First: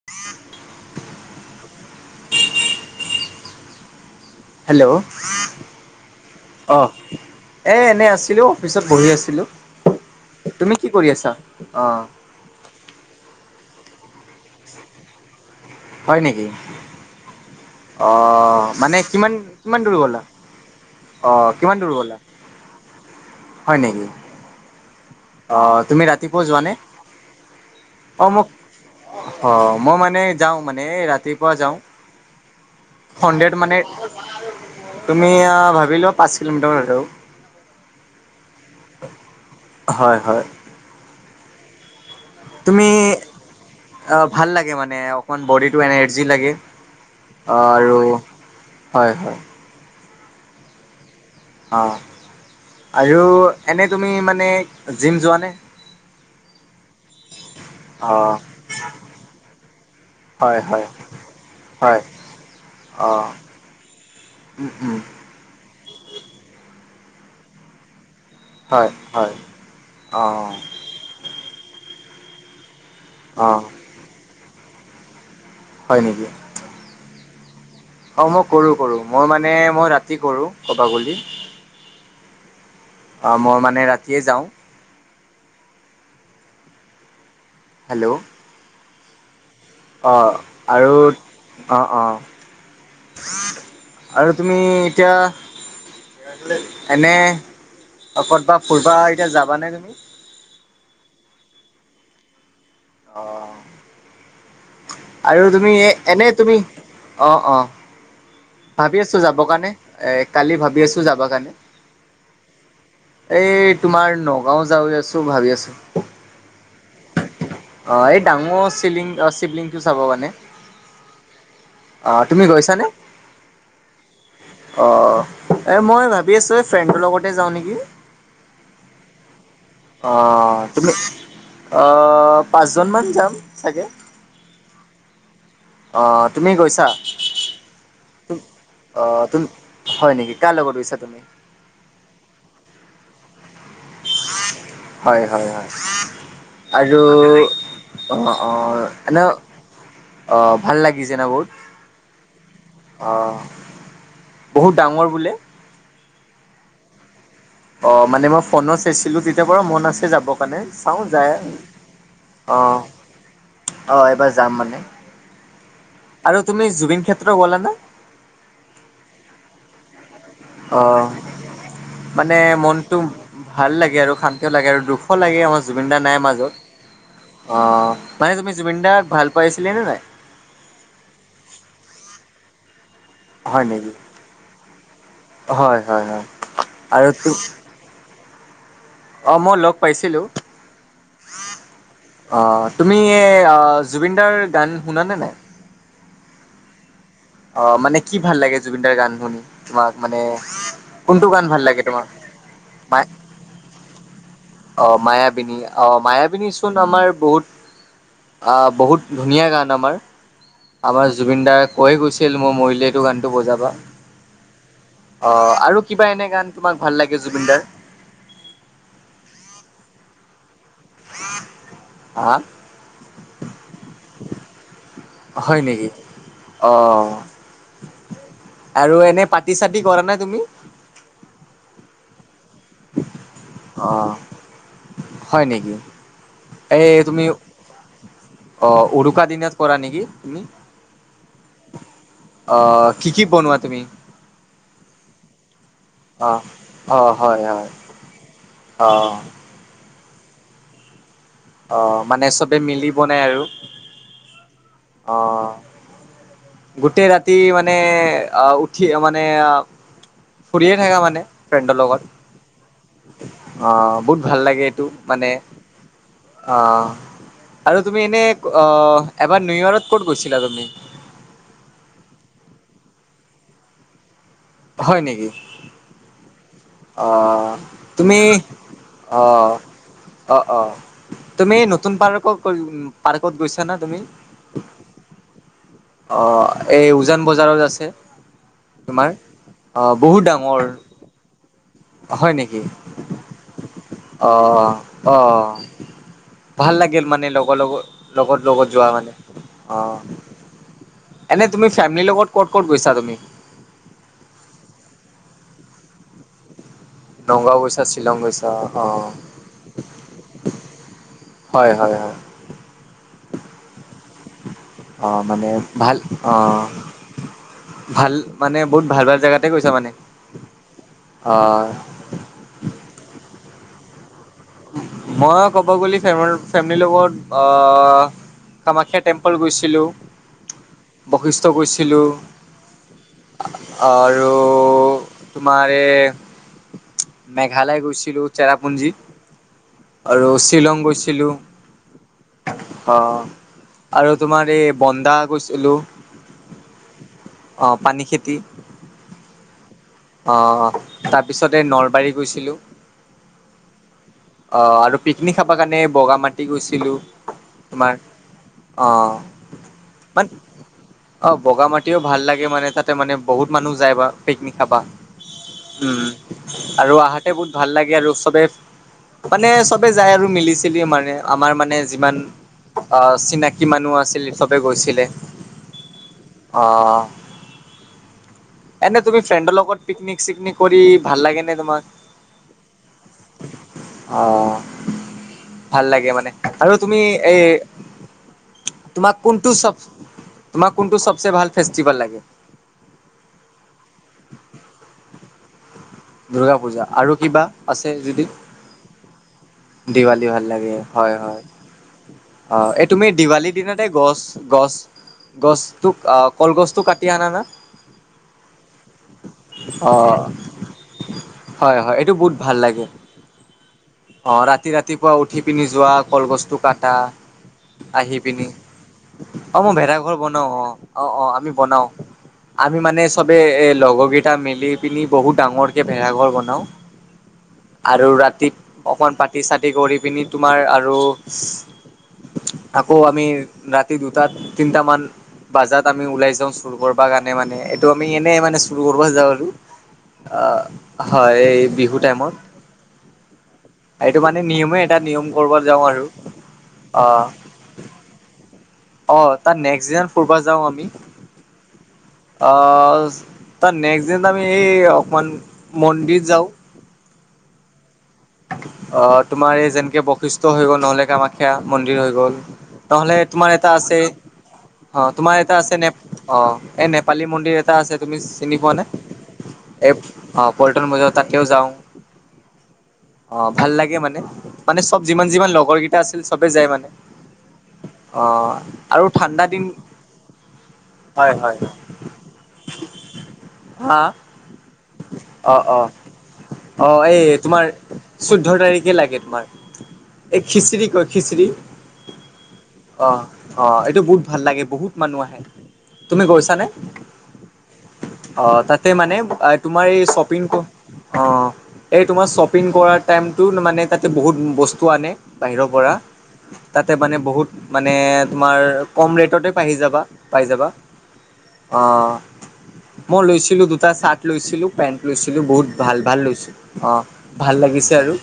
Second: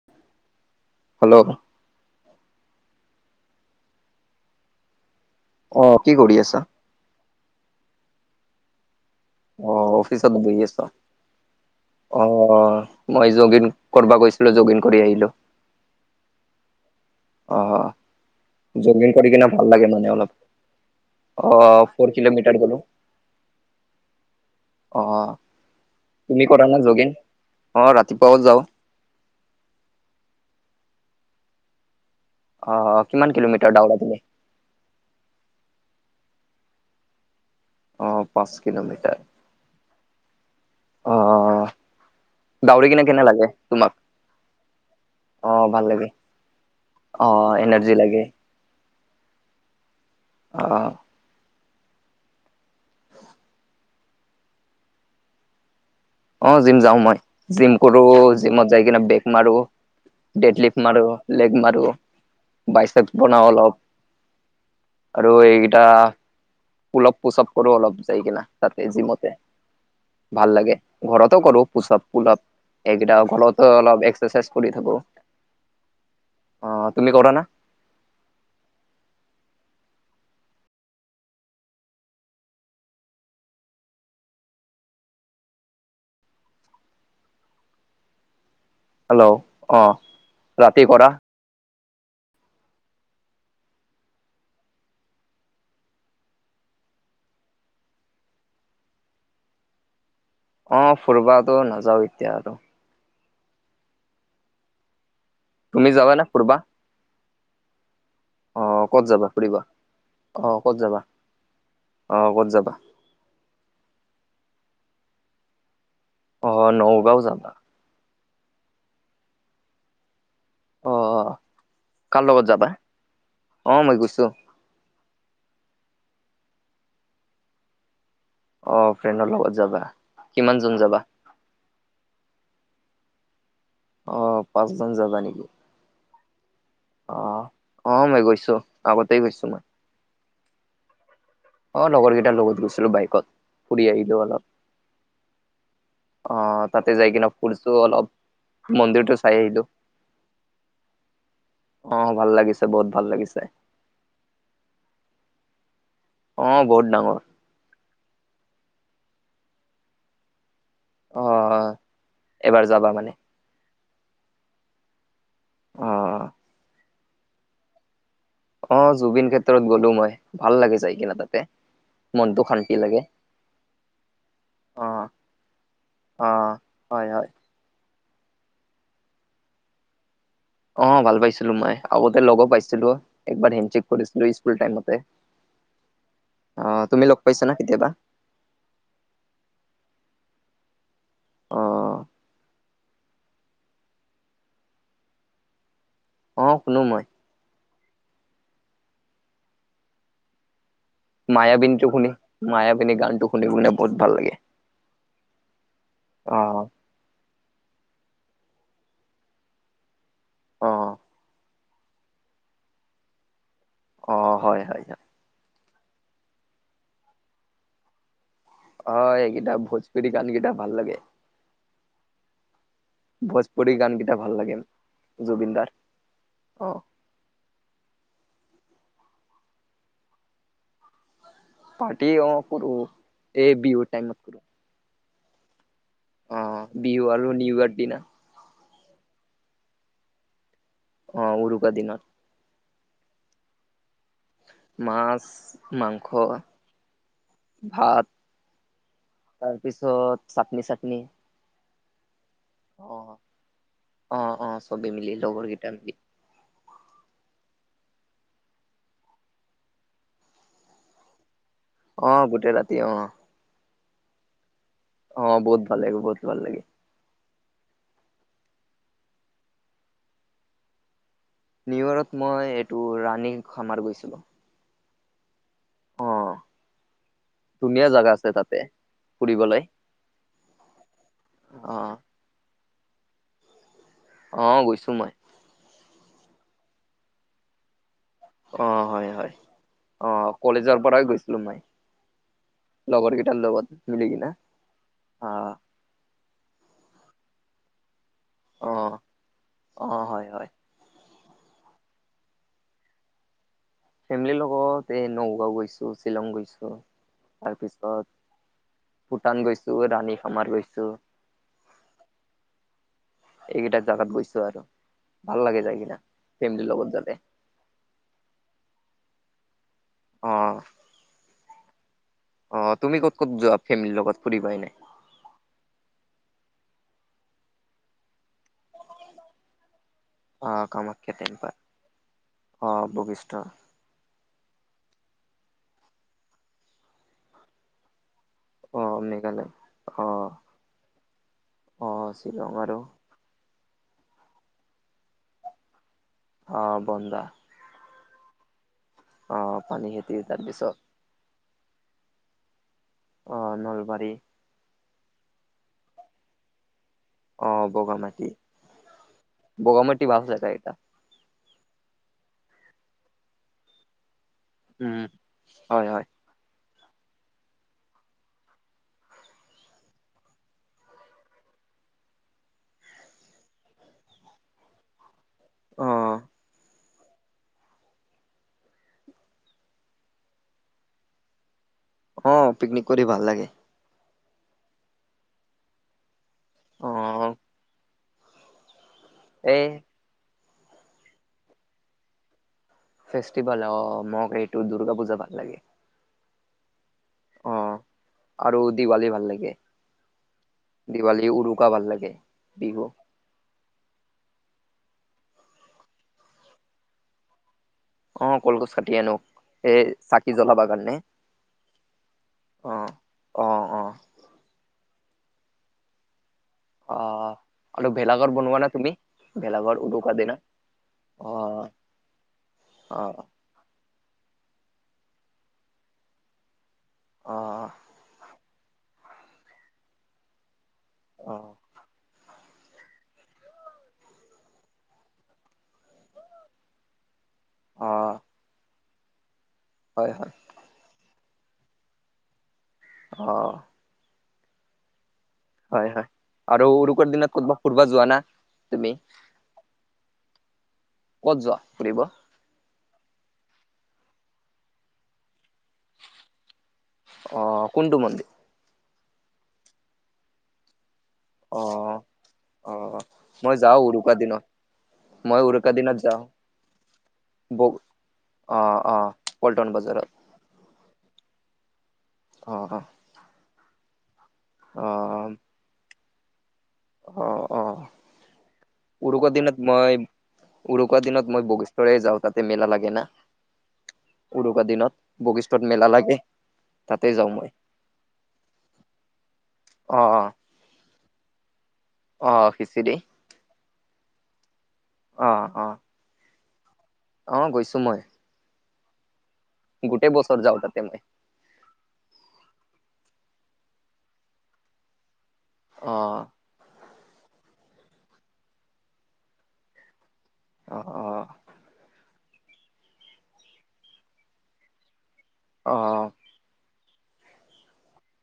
[inaudible] Hello hello, অ কি কৰি আছা অ', এ এনে আছিলোঁ অফিচত বহি আছিলোঁ। অ', অফিচত বহি তুমি কি আছাঁ, কৰি আছা অঁ অ', মই যগিন কৰবা গৈছিলোঁ, যোগিন কৰি আহিলোঁ। হয় নেকি? অ', মানে জগিং কৰি কিনে ভাল কিমান-কিমান লাগে দূৰ মানে গ'লা। অলপ অ', কিমান দূৰ ফ'ৰ গ'লা, কিলোমিটাৰ গ'লো হয় নেকি? অ অ', তুমি ৰাতিপুৱা কৰা যোৱানে? না জগিং অ', ৰাতিপুৱাও যাও মোক অ' মই মানে যাওঁ মানে ৰাতিপুৱা যাওঁ। অ কিমান সন্ধিয়াত কিলোমিটাৰ মানে দাউৰা তুমি তুমি ভাবিলোঁ পাঁচ কিলোমিটাৰ আৰু। অ' পাঁচ কিলোমিটাৰ। হয়, হয়। অ'। দাউৰি তুমি কিনে কেনে লাগে তোমাক অ' ভাল লাগে মানে, অকণ অ বডিটো ভাল এনাৰ্জি লাগে। অ', এনাৰ্জি আৰু লাগে। হয়, হয়। অ'। অ', আৰু এনে তুমি মানে জিম যোৱানে? অ', জিম যাওঁ মই জিম কৰোঁ, অঁ জিমত যাই কিনে বেক মাৰোঁ। হয় ডেডলিফট হয় মাৰোঁ, লেগ মাৰোঁ হয় বাইচেপ অঁ বনাওঁ অলপ। উম উম আৰু এইকেইটা পোলপ পোচপ কৰোঁ অলপ। যাই কিনা তাতে হয় হয় যিমতে অঁ ভাল লাগে ঘ কৰো পলপ এই ঘো অঁ অলপ একাৰচাইজ কৰি থাকো অ' তুমি কৰা না অ' মই কৰো কৰো মই মানে মই ৰাতি কৰো কবা গলি অ' মই মানে ৰাতিয়ে যাওঁ হেল্ল' হেল্ল' অ অঁ ৰাতি আৰু কৰা অঁ' অঁ' আৰু তুমি এতিয়া এনে কতবা ফুৰবা এতিয়া যাবানে তুমি? অ ফুৰিবাতো নাযাও এতিয়া আৰু অ' আৰু তুমি যাবা না এনে তুমি ফুৰবা অঁ' অঁ' অ ভাবি ক'ত আছো যাবা যাব ফুৰিবা কাৰণে এ অ কালি ক'ত ভাবি যাবা আছো যাব কাৰণে অ ক'ত যাবা এই তোমাৰ নগাঁও যায়ও আছো ভাবি আছো অ' নগাঁও যাবা এই ডাঙৰ চিলিং শিবলিংগটো চাব কাৰনে অ আহ তুমি গৈছানে? আহ মই গৈছো অ এ মই ভাবি আছোঁ এই ফ্ৰেণ্ডৰ লগতে যাওঁ নেকি অ' ফ্ৰিয়েণ্ডৰ লগত- যাবা কিমান অ' জন তুমি যাবা অ' পাঁচজন মান যাম চাগে আহ পাঁচজন যাবা নেকি অ তুমি গৈছা অ অ মই গৈছো আগতেই গৈছো মই হয় নেকি কাৰ লগত গৈছা তুমি অ' লগৰ কেইটাৰ লগত গৈছিলো বাইকত ফুৰি আহিলো অলপ হয় হয় হয়। অ তাতে আৰু যাই কিনে ফুৰিছো অলপ অ' মন্দিৰটো চাই অ' আহিলো অ' ভাল লাগিছে না বহুত অ ভাল লাগিছে বহুত ভাল লাগিছে অ' বহুত ডাঙৰ বোলে। অ' বহুত ডাঙৰ। অ' মানে মই ফোনত চাইছিলো তেতিয়া বাৰু মন আছে যাব কাৰণে চাওঁ অ যায় এবাৰ অ' যাবা মানে অ' এবাৰ যাম মানে। অ আৰু তুমি জুবিন ক্ষেত্ৰ গলা নে অ' জুবিন ক্ষেত্ৰত গ'লো মই ভাল লাগি যাই অ', কিনা তাত। মানে মনটো ভাল লাগে আৰু শান্তিও লাগে আৰু অ দুখো লাগে আমাৰ জুবিনদা নাই অ মাজত হয় হয় অ' মানে তুমি জুবিনদাৰ ভাল পাইছিলে নে নাই অ' ভাল পাইছিলো মই আগতে লগো পাইছিলো একবাৰ হয় হেণ্ড চেক নেকি? কৰিছিলো স্কুল টাইমতে হয়, হয়, হয় অ' তুমি আৰু লগ তো পাইছা না কেতিয়াবা? অ' মই লগ পাইছিলো অ অ' তুমি জুবিনদাৰ গান শুনানে নাই? অ' শুনো মই। অ' মানে কি ভাল লাগে জুবিনদাৰ গান শুনি তোমাক মানে কোনটো গান ভাল লাগে মায়াবিনীটো তোমাক? শুনি মায়াবিনী মা গানটো শুনি শুনে বহুত ভাল লাগে। অ', মায়াবিনী অ' মায়াবিনী অ চোন আমাৰ বহুত আ বহুত ধুনীয়া গান আমাৰ অ', আমাৰ জুবিন দাৰ কৈয়ে গৈছে ষ্টীল মই মৰিলে এইটো গানটো বজাবা অ' হয় হয় হয়। অ' আৰু কিবা এনে গান তোমাক ভাল লাগে জুবিনদাৰ? ! ! ! ! ! ! ! ! [inaudible] হ [inaudible] ভোজপুৰৰি গানকেইটা ভাল লাগে জুবিন হয় দাৰ নেকি অ', অঁ আৰু এনে পাতি চাতি কৰা নাই তুমি পাৰ্টি অ কৰো এই বিহু অ' টাইমত কৰো হয় নেকি এই তুমি [unintelligible] অ উৰুকা দিনত কৰা নেকি তুমি অ উৰুকা দিনত কি কি বনোৱা তুমি মাছ মাংস, অহ অহ হয় হয় অহ চ চাটনি চাটনি অ মানে চবে মিলি বনাই আৰু স মিলি লগৰ অ' গেইমিলি গোটেই ৰাতি মানে আহ উঠি মানে ফুৰিয়ে থাককা মানে ফ্ৰেণ্ডৰ লগত অহ গোটেই ৰাতি অ অ বহুত ভাল লাগে এইটো মানে অ', বহুত ভাল লাগে বহুত ভাল অ লাগে। আৰু তুমি এনে এবাৰ নিউয়ৰ্কত ক'ত গৈছিলা তুমি নিউয়ৰ্কত মই এইটো ৰাণী খামাৰ গৈছিলো হয় নেকি অ', অহ ধুনীয়া জাগা তুমি আছে তাতে অহ ফুৰিবলৈ অ অ তুমি অ'। নতুন পাৰ্ক পাৰ্কত গৈছাানা অ গৈছো মই অ এই উজান বজাৰত আছে অ', হয়, তোমাৰ হয় আহ বহুত অ', দাঙৰ কলেজৰ পৰাই গৈছিলো মই হয় নেকি লগৰ কেইটাৰ লগত মিলি কিনা অ অহ অ', ভাল লাগিল মানে লগৰ লগত লগত লগত যোৱা অ', মানে আহ অ', হয়, হয় এনে তুমি ফেমিলিৰ লগত ক'ত ক'ত গৈছা তুমি ফেমিলিৰ লগত এই নগাঁও গৈছো শ্বিলং গৈছো নগাঁও গৈছা, তাৰপিছত শ্বিলং গৈছা অ', ভূটান গৈছো ৰাণী আমাৰ গৈছো হয় হয় হয় এইকেইটাৰ জাগাত গৈছো আৰু অ ভাল মানে লাগে যাই কিনা ভাল অ ফেমিলিৰ লগত যালে ভাল মানে বহুত ভাল ভাল জোতে গৈছ মানে অহ হয় অ তুমি ক'ত ক'ত যোৱা ফেমিলিৰ লগত ফুৰিব এনে মই ক'ব গ'লে ফে ফেমিলিৰ লগত অহ কামাখ্যা টেম্পল গৈছিলোঁ অ', কামাখ্যা বশিষ্ঠ টেম্পল গৈছিলোঁ অ', বশিষ্ঠ আৰু তোমাৰ এ মেঘালয় গৈছিলো চেৰাপুঞ্জী অ', মেঘালয় আৰু অ', শ্বিলং গৈছিলো অ', শ্বিলং আৰু অহ আৰু তোমাৰ এই বন্দা গৈছিলো অ বন্দা অ পানী খেতি অ পানী খেতি অ তাৰপিছত তাৰপিছতে নলবাৰী গৈছিলো অহ নলবাৰী অ আৰু পিকনিক খাবৰ কাৰণে বগা মাটি গৈছিলোঁ অ বগামাটি অ বগামাটি মান ভালছে ত এটা অ বগা মাটিও ভাল লাগে মানে তাতে মানে বহুত মানুহ যায় বা পিকনিক খাবা উম হয় হয় উম আৰু আহাতে বহুত ভাল লাগে আৰু চবে মানে চবে যায় আৰু মিলি চিলি মাৰে আমাৰ মানে যিমান অ চিনাকি মানুহ আছিল চবে গৈছিলে অ অ এনে তুমি ফ্ৰেণ্ডৰ লগত পিকনিক চিকনিক কৰি ভাল লাগে নে তোমাৰ অ পিকনিক কৰি ভাল লাগে অ ভাল লাগে মানে আৰু অ তুমি এই তোমাক কোনটো এই তোমাক কোনটো চবচে ভাল ফেষ্টিভেল লাগে ফেষ্টিভেল অ ম এইটো দুূৰ্গা পূজা ভাল লাগে দুূৰ্গা পূজা আৰু কিবা অ আছে যদি আৰু দিৱালী ভাল লাগে দিৱালী ভাল লাগে হয় দিৱালী হয় উৰুকা ভাল লাগে অ বিহু এই তুমি দিৱালীত দিনতে গছ গছ গছটো কলগছটো কাটি আনা না অ কলগচ কাটি আনো এই অ চাকি জলাবা কাৰণে হয় হয় এইটো বহুত ভাল অ লাগে অ অ অ ৰাতি ৰাতি ৰাতিপুৱা উঠি পিনি যোৱা কলগছটো কটা অ আৰু আহি ভেলাঘৰ পিনি বনোৱা না তুমি অ মই ভেলাঘৰ উৰুকা ভেদাঘৰ দিনা বনাও অ অ অ আমি বনাও আমি মানে অ চবে এ লগৰ গিতা তা মেলি পিনি বহুত ডাঙৰকৈ ভেলাঘৰ বনাওঁ অ আৰু ৰাতি অকণ পাতি চাতি কৰি পিনি তোমাৰ আৰু অ আকৌ আমি ৰাতি দুটা তিনটামান বাজাৰত আমি ওলাই যাওঁ চুৰ কৰবা কাৰণে মানে অ এইটো আমি এনে মানে চুৰ কৰ যাওঁ আৰু হয় হয় হয় এই বিহু টাইমত আহ এইটো মানে নিয়মে এটা নিয়ম কৰিব যাওঁ হয় আৰু হয় আৰু অ উৰুকাৰ দিনত ক'বা ফুুৰবা যোৱা না তুমি অ তাত নেক্সট দিন ফৰব যাও আমি ক'ত যোৱা ফুৰিব অ তাৰ নেক্স দিন আমি এই অকমান মন্দিৰ যাওঁ অ কোনটো মন্দিৰ অ তোমাৰ এই যেনেকে বৈশিষ্ট্ হৈ গ'ল নহ'লে কামাখ্যা অ মন্দিৰ হৈ গ'ল অ তহলে তোমাৰ মই এটা যাওঁ আছে উৰুকা দিনত অ তোমাৰ মই এটা উৰুকা আছে ন দিনত যাওঁ অ এই নেপালী মন্দিৰ ব এটা আছে তুমি চিনি অ পোৱা নে অ পল্টন এই বজাৰত অ পল্ট্ৰন বজাৰ তাতলেও যাওঁ অ অ অ ভাল লাগে মানে মানে চব যিমান অ যিমান লগৰ কেইটা আছিল সবে যায় মানে অ অ অ' আৰু উৰুকা ঠাণ্ডা দিন দিনত মই উৰুকা দিনত হয় মই হয়। বগেশ্বৰে যাওঁ তাতে মেলা লাগে ন হা উৰুকা দিনত অ' বশিষ্ঠত অ' মেলা লাগে অ' তাতে এই যাওঁ মই তোমাৰ চৈধ্য তাৰিখে লাগে তোমাৰ অ অ এই খিচিৰি কয় খিচিৰি অ খিচি দেই অ' অ এইটো বহুত ভাল লাগে বহুত মানুহ আহে অ তুমি গৈছা নে অ গৈছো মই সেই মানে তোমাৰ এই গোটেই বছৰ যাওঁ শ্বপিংটো তাতে মই অ এই তোমাৰ শ্বপ কৰা টাইমটো মানে তাতে বহুত বস্তু আনে বাহিৰৰ পৰা অ তাত তা মানে বহুত মানে তুমাৰ কম ৰেটতে পাহি যাবা পাই যাবা অ অ অ মই লৈছিলো দুটা চাৰ্ট লৈছিলো পেন্ট লৈছিলোঁ বহুত অ ভাল ভাল লৈছোঁ অঁ ভাল লাগিছে আৰু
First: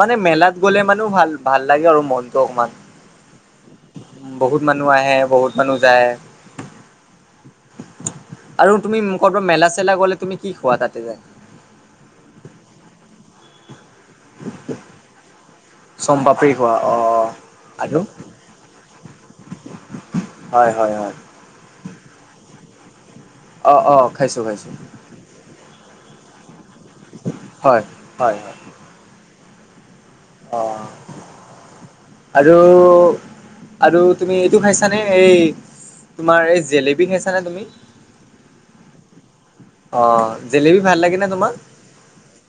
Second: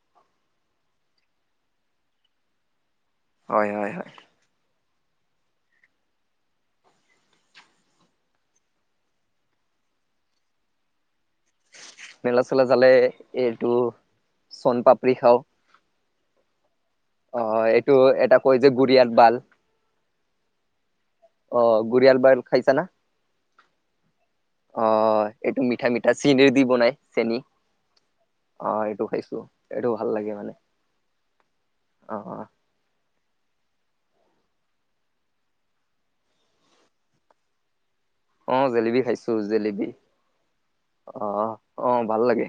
মানে মেলাত গ'লে মানে ভাল ভাল লাগে আৰু মনটো অকমান হয় হয় হয় বহুত মানুহ আহে বহুত মানুহ যায় আৰু তুমি কৰ'বাত মেলা- চেলা গ'লে তুমি কি খোৱা তাতে যায়? মেলা -চেলা জালে এইটো চন পাপৰি খাওঁ। চনপাপৰি অ এইটো এটা কৈ যে গুৰিয়াৰ বাল। হয় হয় হয়, অ গুৰিয়াল বাল খাইছা না অঁ অঁ খাইছোঁ খাইছোঁ। এটা চেন দি বনাই চেনী হয় হয় হয় অ এইটো খাইছো। এইটো ভাল লাগে মানে অ অ আৰু আৰু তুমি এইটো খাইছানে, এই তোমাৰ এই জেলেবী খাইছানে তুমি? অ জেলেপী খাইছো জেলেপী, অ জেলেবি ভাল আহ অ ভাল লাগে।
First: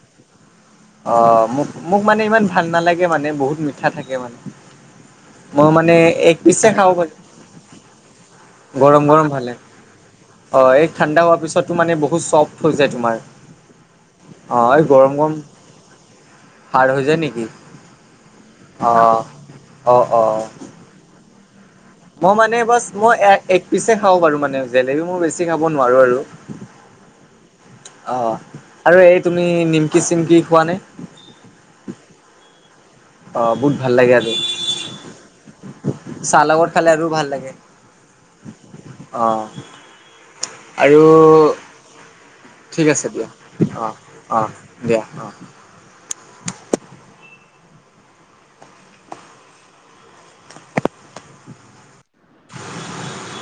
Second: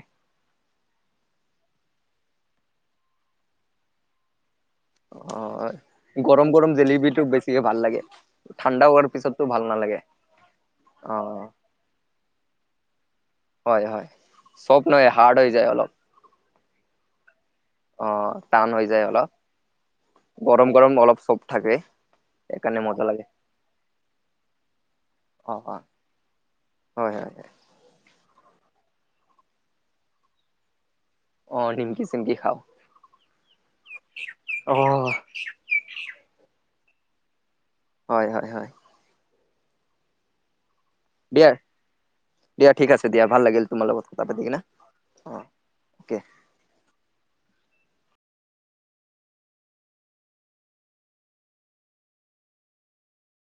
আহ মোক মোক মানে ইমান ভাল নালাগে মানে বহুত মিঠা থাকে মানে। অ মই মানে এক গৰম পিচছে গৰম খাওঁ জেলেবিটো বেছিকে ভাল লাগে ঠাণ্ডা গৰম হোৱাৰ গৰম পিছততো হ'লে। ভাল নালাগে অ এই অ ঠাণ্ডা হোৱাৰ পিছতো মানে বহুত চফ্ট হৈ যায় তোমাৰ। হয় হয় সব নহয়, হাৰ্ড হৈ যায় অলপ। হাৰ্ডহৈ যায় নেকি? অ টান হৈ অ যায় অলপ, অ অ গৰম গৰম অলপ চব থাকে মই মানে সেইকাৰণে বাচ মজা মই লাগে এক পিচ এ খাওঁ বাৰু মানে জেলেপী, মই বেছি অ অ খাব নোৱাৰো আৰু। হয় হয়। অ আৰু এই তুমি নিমকি - চিমকি খুৱা নে? অ নিমকি - চিমকি খাওঁ। অ বহুত ভাল লাগে আৰু অ চাহ লগত খালে আৰু ভাল লাগে। হয় হয় হয়। অ আৰু দিয়া দিয়া ঠিক আছে দিয়া ভাল লাগিল অ তোমাৰ লগত কথা অ পাতি কিনে। দিয়া অ অকে।